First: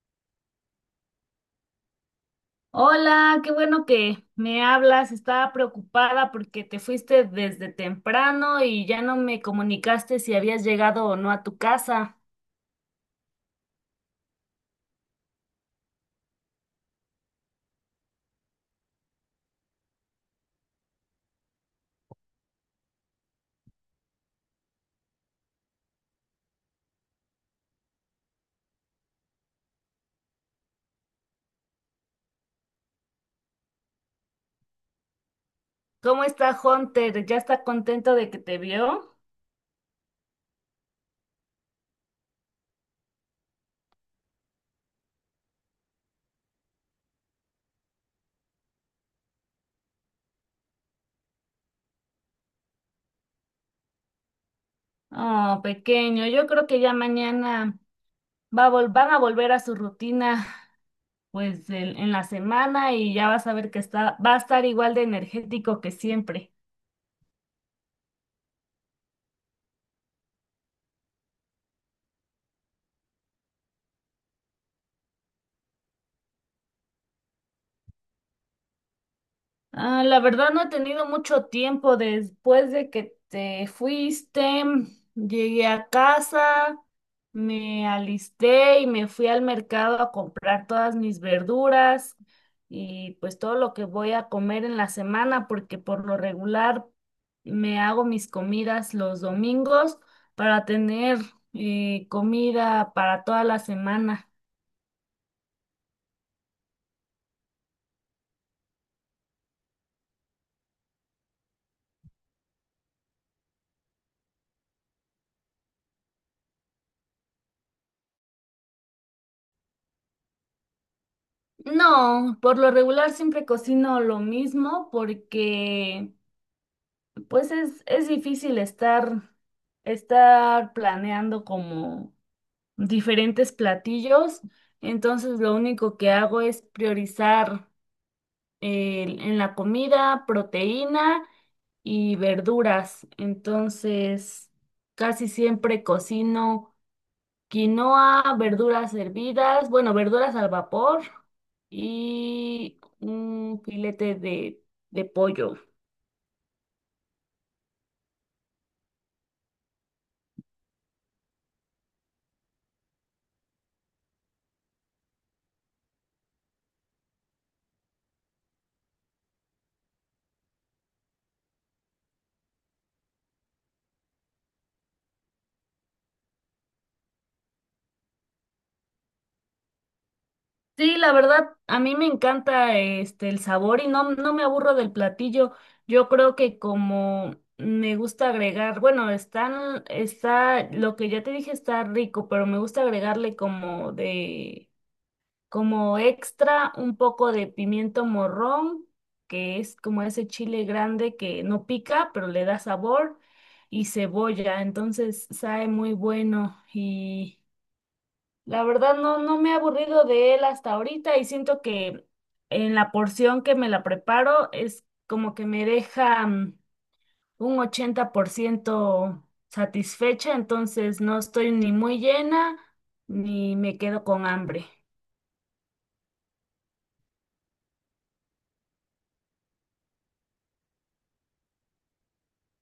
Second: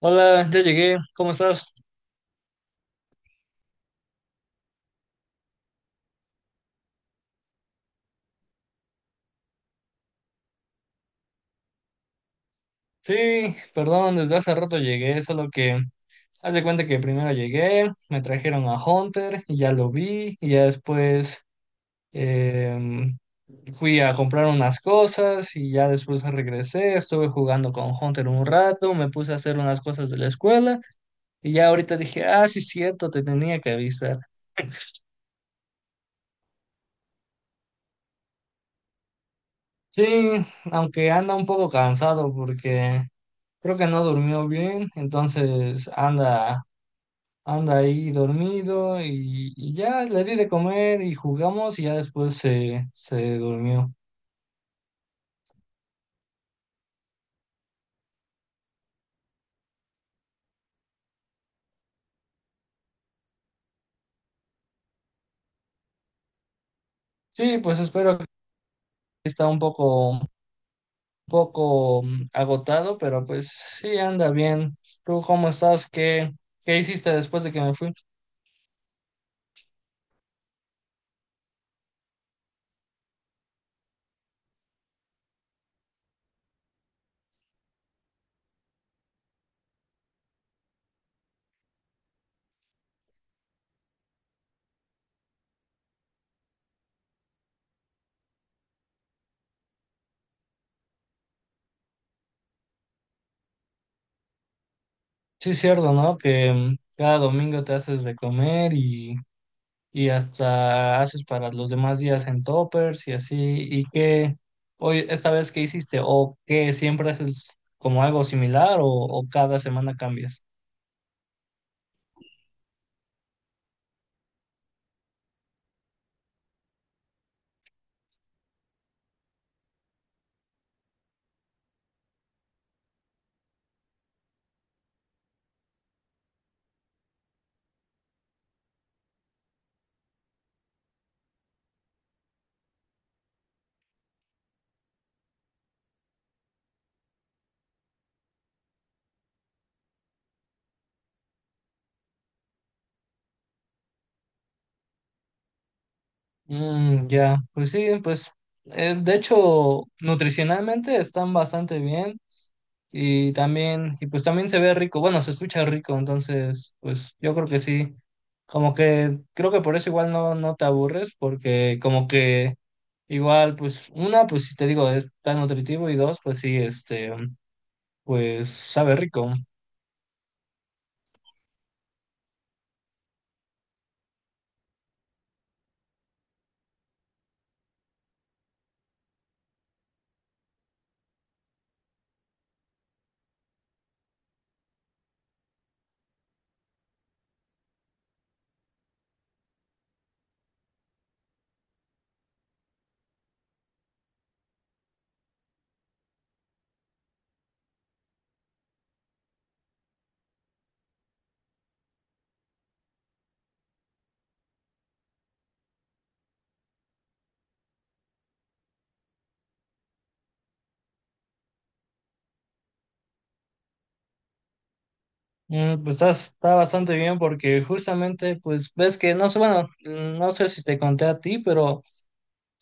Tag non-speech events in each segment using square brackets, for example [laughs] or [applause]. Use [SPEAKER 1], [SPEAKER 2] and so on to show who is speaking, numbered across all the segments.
[SPEAKER 1] Hola, ya llegué, ¿cómo estás?
[SPEAKER 2] Hola, qué bueno que me hablas. Estaba preocupada porque te fuiste desde temprano y ya no me comunicaste si habías llegado o no a tu casa.
[SPEAKER 1] Sí, perdón, desde hace rato llegué, solo que haz de cuenta que primero llegué, me trajeron a Hunter y ya lo vi, y ya después em, fui a comprar unas cosas y ya después regresé, estuve jugando con Hunter un rato, me puse a hacer unas cosas de la escuela y ya ahorita dije, ah, sí, cierto, te tenía que avisar.
[SPEAKER 2] ¿Cómo está Hunter? ¿Ya está contento de que te vio?
[SPEAKER 1] Sí, aunque anda un poco cansado porque creo que no durmió bien, entonces anda ahí dormido y ya le di de comer y jugamos y ya después se durmió.
[SPEAKER 2] Oh, pequeño, yo creo que ya mañana van a volver a su rutina, pues en la semana y ya vas a ver que va a estar igual de energético que siempre.
[SPEAKER 1] Sí, pues espero que está un poco agotado, pero pues sí anda bien. ¿Tú cómo estás? ¿Qué hiciste después de que me fui?
[SPEAKER 2] Ah, la verdad no he tenido mucho tiempo después de que te fuiste. Llegué a casa, me alisté y me fui al mercado a comprar todas mis verduras y pues todo lo que voy a comer en la semana, porque por lo regular me hago mis comidas los domingos para tener comida para toda la semana.
[SPEAKER 1] Sí, es cierto, ¿no? Que cada domingo te haces de comer y hasta haces para los demás días en toppers y así. ¿Y esta vez qué hiciste? ¿O qué siempre haces como algo similar o cada semana cambias?
[SPEAKER 2] No, por lo regular siempre cocino lo mismo porque pues es difícil estar planeando como diferentes platillos, entonces lo único que hago es priorizar en la comida proteína y verduras, entonces casi siempre cocino quinoa, verduras hervidas, bueno, verduras al vapor y un filete de pollo.
[SPEAKER 1] Ya, pues sí, pues de hecho nutricionalmente están bastante bien. Y también, y pues también se ve rico, bueno, se escucha rico. Entonces, pues yo creo que sí. Como que creo que por eso igual no, no te aburres, porque como que igual, pues, una, pues si te digo, es tan nutritivo, y dos, pues sí, este, pues sabe rico.
[SPEAKER 2] Sí, la verdad, a mí me encanta este el sabor y no, no me aburro del platillo. Yo creo que como me gusta agregar, bueno, lo que ya te dije está rico, pero me gusta agregarle como como extra un poco de pimiento morrón, que es como ese chile grande que no pica, pero le da sabor, y cebolla, entonces sabe muy bueno y la verdad no, no me he aburrido de él hasta ahorita y siento que en la porción que me la preparo es como que me deja un 80% satisfecha, entonces no estoy ni muy llena ni me quedo con hambre.
[SPEAKER 1] Pues está bastante bien porque justamente, pues ves que, no sé, bueno, no sé si te conté a ti, pero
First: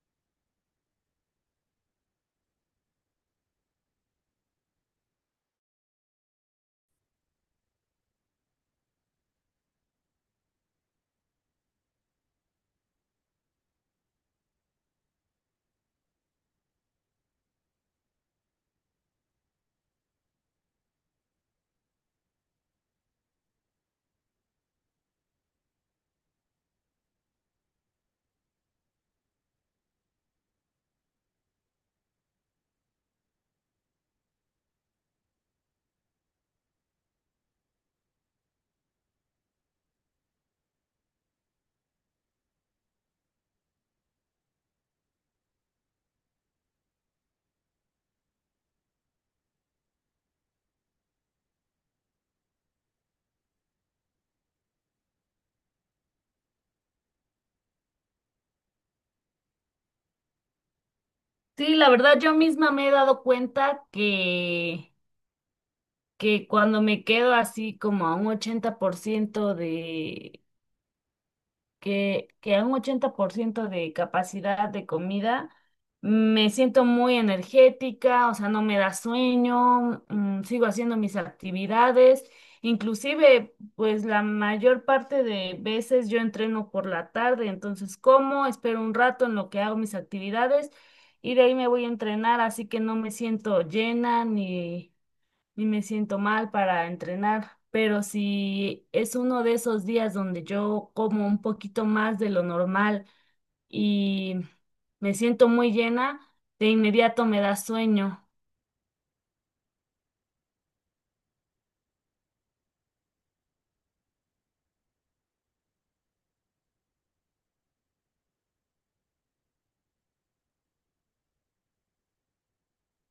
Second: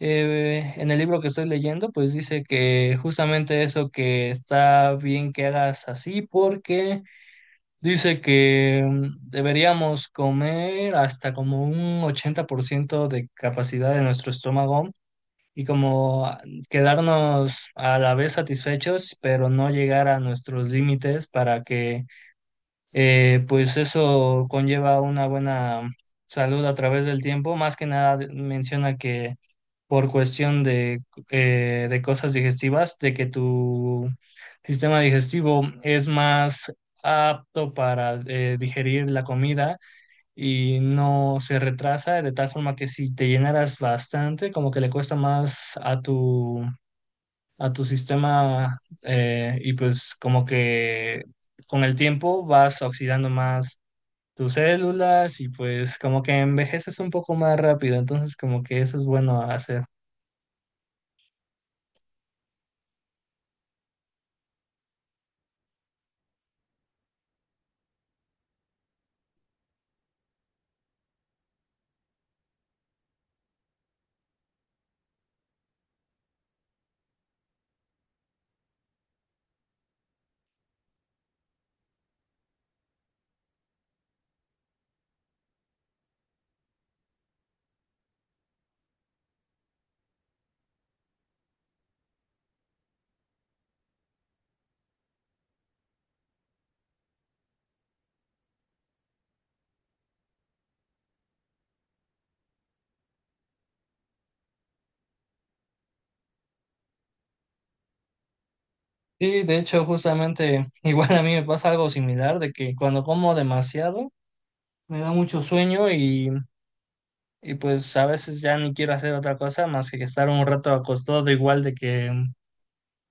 [SPEAKER 1] en el libro que estoy leyendo, pues dice que justamente eso que está bien que hagas así, porque dice que deberíamos comer hasta como un 80% de capacidad de nuestro estómago y como quedarnos a la vez satisfechos, pero no llegar a nuestros límites, para que pues eso conlleva una buena salud a través del tiempo. Más que nada menciona que por cuestión de, de cosas digestivas, de que tu sistema digestivo es más apto para digerir la comida y no se retrasa, de tal forma que si te llenaras bastante, como que le cuesta más a tu sistema, y pues como que con el tiempo vas oxidando más tus células y pues como que envejeces un poco más rápido, entonces como que eso es bueno hacer.
[SPEAKER 2] Sí, la verdad yo misma me he dado que cuando me quedo así como a un 80% que a un 80% de capacidad de comida me siento muy energética, o sea, no me da sueño, mm, sigo haciendo mis actividades, inclusive pues la mayor parte de veces yo entreno por la tarde, entonces como, espero un rato en lo que hago mis actividades y de ahí me voy a entrenar, así que no me siento llena y me siento mal para entrenar, pero si es uno de esos días donde yo como un poquito más de lo normal y me siento muy llena, de inmediato me da sueño.
[SPEAKER 1] Sí, de hecho, justamente [laughs] igual a mí me pasa algo similar, de que cuando como demasiado me da mucho sueño y pues a veces ya ni quiero hacer otra cosa más que estar un rato acostado, igual de que,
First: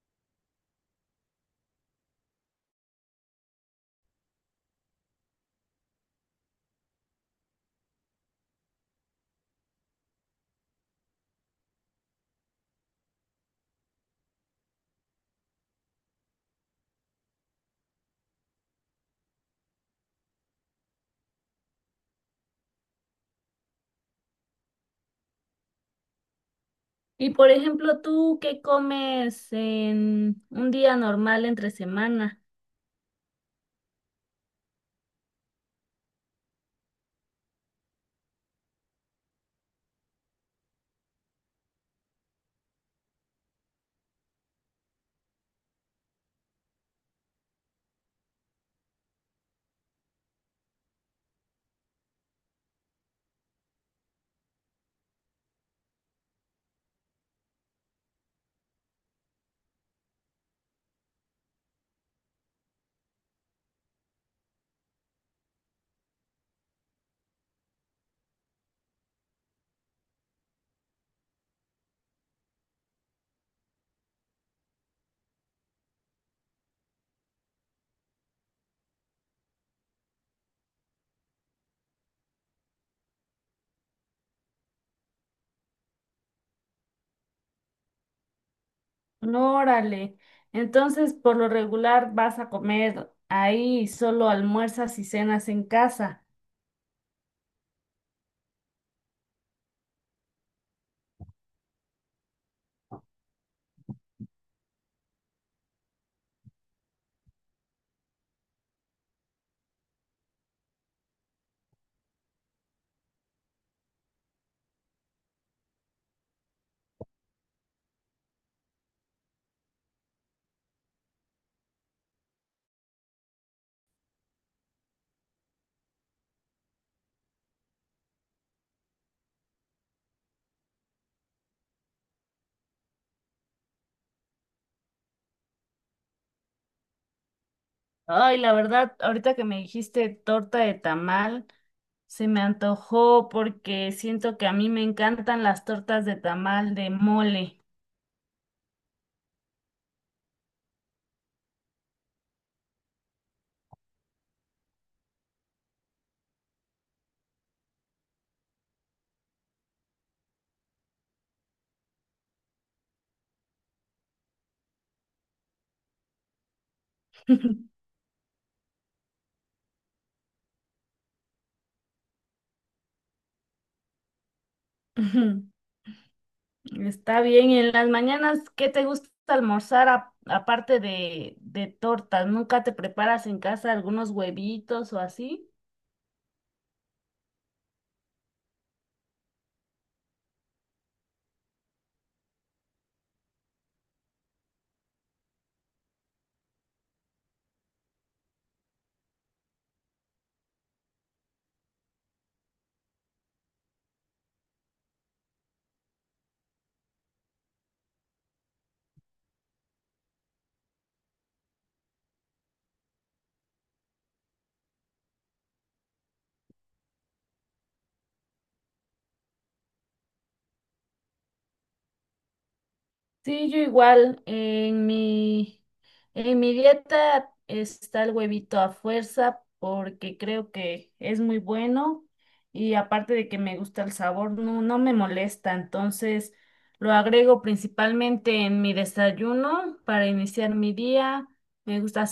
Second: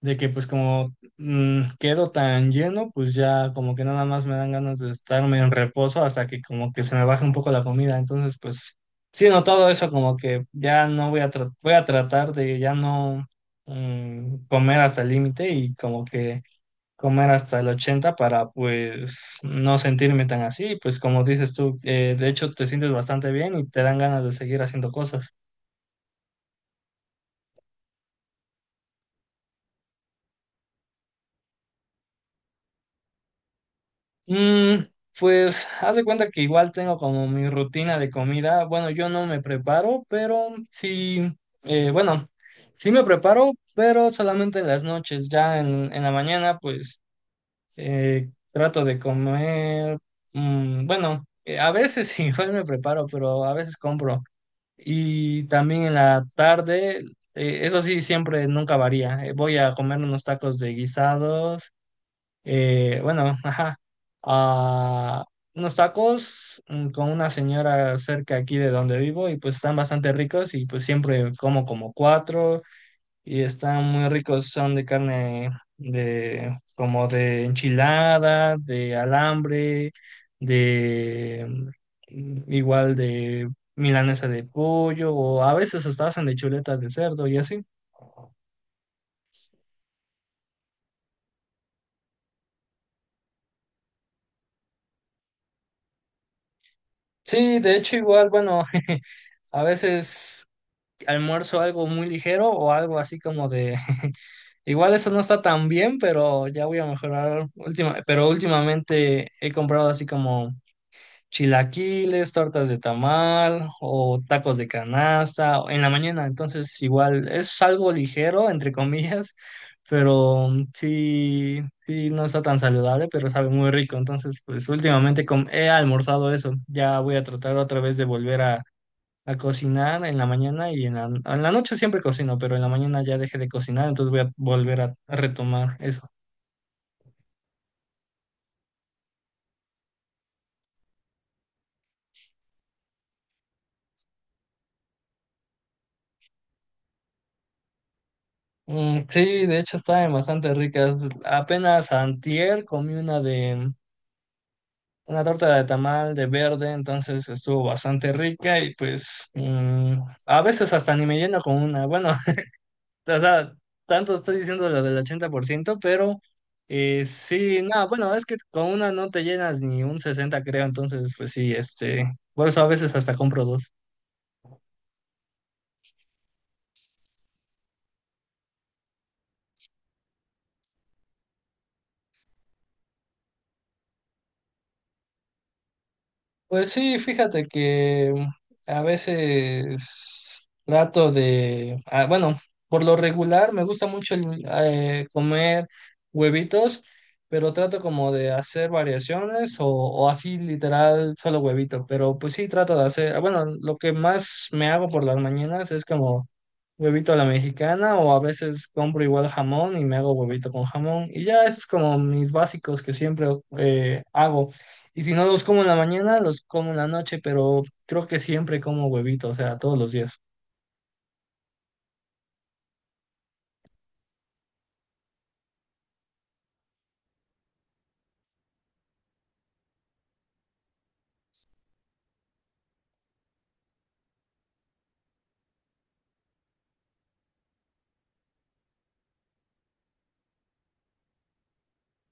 [SPEAKER 1] de que pues como quedo tan lleno, pues ya como que nada más me dan ganas de estarme en reposo hasta que como que se me baje un poco la comida. Entonces, pues sí he notado eso, como que ya no voy a tratar de ya no comer hasta el límite y como que comer hasta el 80 para pues no sentirme tan así, pues como dices tú, de hecho te sientes bastante bien y te dan ganas de seguir haciendo cosas.
[SPEAKER 2] Y por ejemplo, ¿tú qué comes en un día normal entre semana?
[SPEAKER 1] Mm, pues haz de cuenta que igual tengo como mi rutina de comida, bueno, yo no me preparo, pero sí, bueno, sí me preparo, pero solamente en las noches. Ya en la mañana, pues trato de comer, bueno, a veces [laughs] igual me preparo, pero a veces compro. Y también en la tarde, eso sí, siempre nunca varía. Voy a comer unos tacos de guisados. Bueno, [laughs] ajá. ah, unos tacos con una señora cerca aquí de donde vivo, y pues están bastante ricos, y pues siempre como como cuatro y están muy ricos. Son de carne, de como de enchilada, de alambre, de igual de milanesa de pollo, o a veces hasta hacen de chuleta de cerdo y así.
[SPEAKER 2] No, órale. Entonces, por lo regular vas a comer ahí, y solo almuerzas y cenas en casa.
[SPEAKER 1] Sí, de hecho igual, bueno, [laughs] a veces almuerzo algo muy ligero o algo así como de [laughs] igual eso no está tan bien, pero ya voy a mejorar pero últimamente he comprado así como chilaquiles, tortas de tamal o tacos de canasta o en la mañana. Entonces, igual es algo ligero, entre comillas, pero sí, sí no está tan saludable, pero sabe muy rico. Entonces, pues últimamente he almorzado eso. Ya voy a tratar otra vez de volver a cocinar en la mañana, y en la noche siempre cocino, pero en la mañana ya dejé de cocinar, entonces voy a volver a retomar eso.
[SPEAKER 2] Ay, la verdad, ahorita que me dijiste torta de tamal, se me antojó porque siento que a mí me encantan las tortas de tamal de mole.
[SPEAKER 1] Mm, sí, de hecho estaban bastante ricas. Apenas antier comí una torta de tamal de verde, entonces estuvo bastante rica, y pues a veces hasta ni me lleno con una. Bueno, [laughs] o sea, tanto estoy diciendo lo del 80%, pero
[SPEAKER 2] [laughs]
[SPEAKER 1] sí, no, bueno, es que con una no te llenas ni un sesenta, creo, entonces pues sí, este, por eso a veces hasta compro dos.
[SPEAKER 2] Ujú. Está bien, y en las mañanas, ¿qué te gusta almorzar aparte de tortas? ¿Nunca te preparas en casa algunos huevitos o así?
[SPEAKER 1] Pues sí, fíjate que a veces trato de, bueno, por lo regular me gusta mucho comer huevitos, pero trato como de hacer variaciones o así literal solo huevito, pero pues sí trato de hacer, bueno, lo que más me hago por las mañanas es como huevito a la mexicana, o a veces compro igual jamón y me hago huevito con jamón, y ya esos es como mis básicos que siempre hago. Y si no los como en la mañana, los como en la noche, pero creo que siempre como huevito, o sea, todos los días.
[SPEAKER 2] Sí, yo igual, en mi dieta está el huevito a fuerza porque creo que es muy bueno y aparte de que me gusta el sabor, no, no me molesta, entonces lo agrego principalmente en mi desayuno para iniciar mi día. Me gusta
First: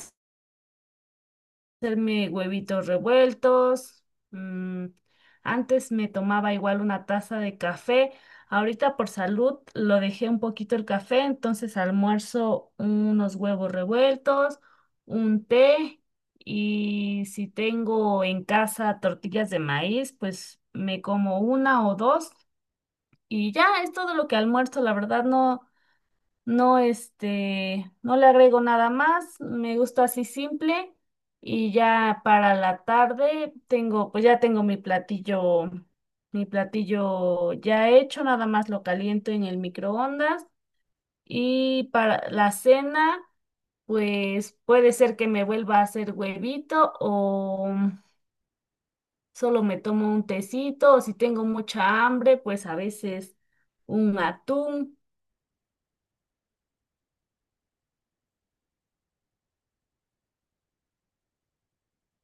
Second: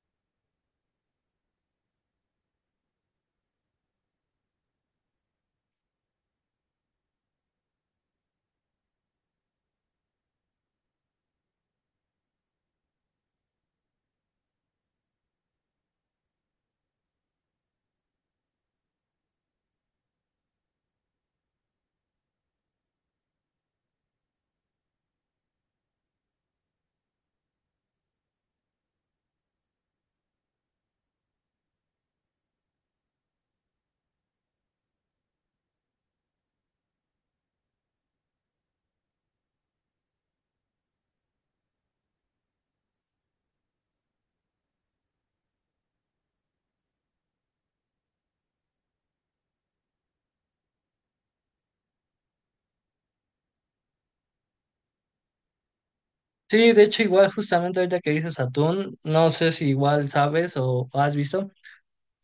[SPEAKER 2] hacerme huevitos revueltos. mm, Antes me tomaba igual una taza de café. Ahorita por salud lo dejé un poquito el café, entonces almuerzo unos huevos revueltos, un té y si tengo en casa tortillas de maíz, pues me como una o dos y ya es todo lo que almuerzo. La verdad no. No, este, no le agrego nada más, me gusta así simple y ya para la tarde tengo, pues ya tengo mi platillo ya hecho, nada más lo caliento en el microondas y para la cena, pues puede ser que me vuelva a hacer huevito o solo me tomo un tecito o si tengo mucha hambre, pues a veces un atún.
[SPEAKER 1] Sí, de hecho, igual justamente ahorita que dices atún, no sé si igual sabes o has visto,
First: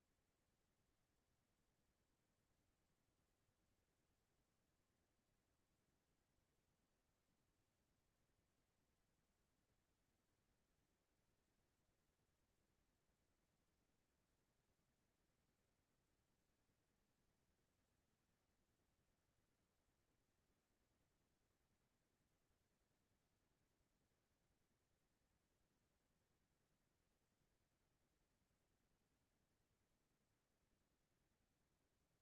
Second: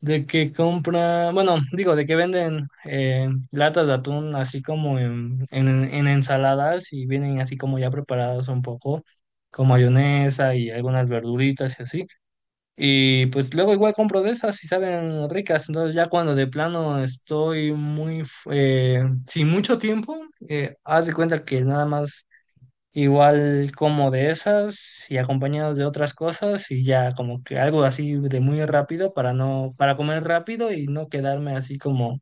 [SPEAKER 1] de que compra, bueno, digo, de que venden latas de atún así como en ensaladas y vienen así como ya preparados un poco, con mayonesa y algunas verduritas y así. Y pues luego igual compro de esas y saben ricas. Entonces ya cuando de plano estoy muy sin mucho tiempo, haz de cuenta que nada más igual como de esas y acompañados de otras cosas y ya como que algo así de muy rápido para no, para comer rápido y no quedarme así como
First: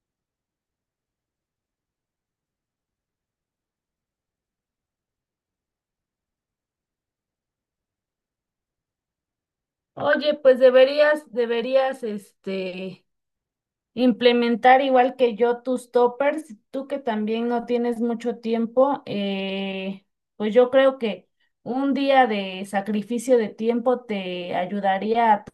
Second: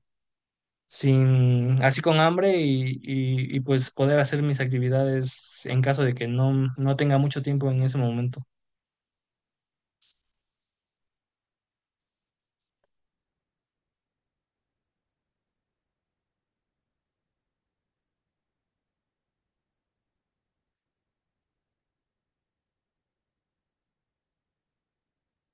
[SPEAKER 1] sin, así con hambre y pues poder hacer mis actividades en caso de que no, no tenga mucho tiempo en ese momento.
[SPEAKER 2] Oye, pues deberías, deberías, este, implementar igual que yo tus toppers, tú que también no tienes mucho tiempo, pues yo creo que un día de sacrificio de tiempo te ayudaría a tu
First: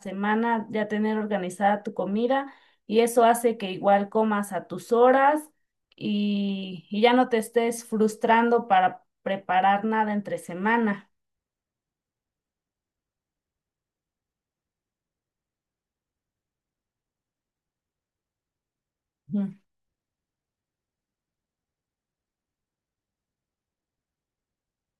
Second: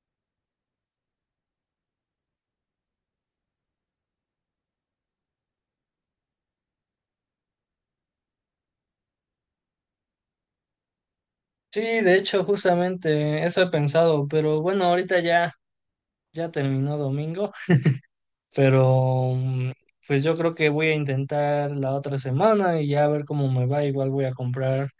[SPEAKER 2] semana ya tener organizada tu comida y eso hace que igual comas a tus horas y ya no te estés frustrando para preparar nada entre semana.
[SPEAKER 1] Sí, de hecho, justamente eso he pensado, pero bueno, ahorita ya, ya terminó domingo, pero
[SPEAKER 2] Ujú.
[SPEAKER 1] pues yo creo que voy a intentar la otra semana y ya a ver cómo me va. Igual voy a comprar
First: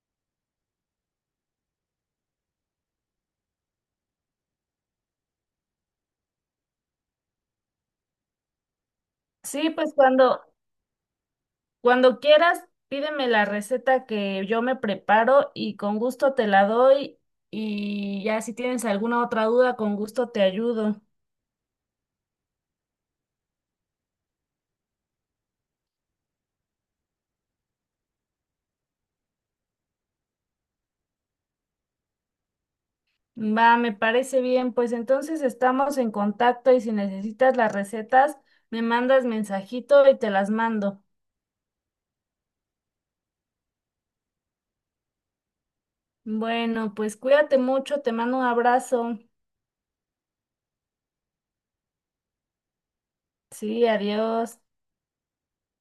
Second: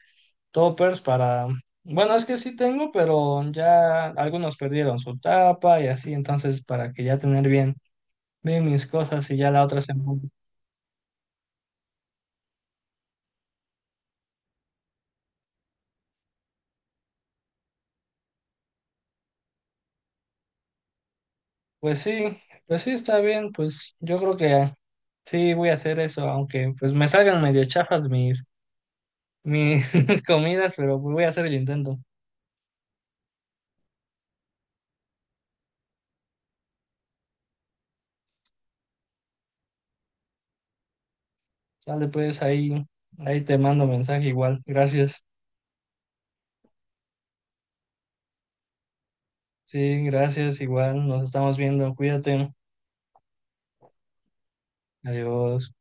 [SPEAKER 1] toppers para, bueno, es que sí tengo, pero ya algunos perdieron su tapa y así, entonces para que ya tener bien, bien mis cosas y ya la
[SPEAKER 2] Sí,
[SPEAKER 1] otra semana.
[SPEAKER 2] cuando quieras, pídeme la receta que yo me preparo y con gusto te la doy. Y ya si tienes alguna otra duda, con gusto te ayudo.
[SPEAKER 1] Pues sí, pues sí está bien, pues yo creo que sí voy a hacer eso, aunque pues me salgan medio chafas mis [laughs] comidas, pero pues voy a hacer el intento.
[SPEAKER 2] Va, me parece bien. Pues entonces estamos en contacto y si necesitas las recetas, me mandas mensajito y te las mando.
[SPEAKER 1] Sale, pues ahí, ahí te mando mensaje igual. Gracias.
[SPEAKER 2] Bueno, pues cuídate mucho, te mando un abrazo.
[SPEAKER 1] Sí, gracias igual. Nos estamos viendo. Cuídate.
[SPEAKER 2] Sí, adiós.
[SPEAKER 1] Adiós.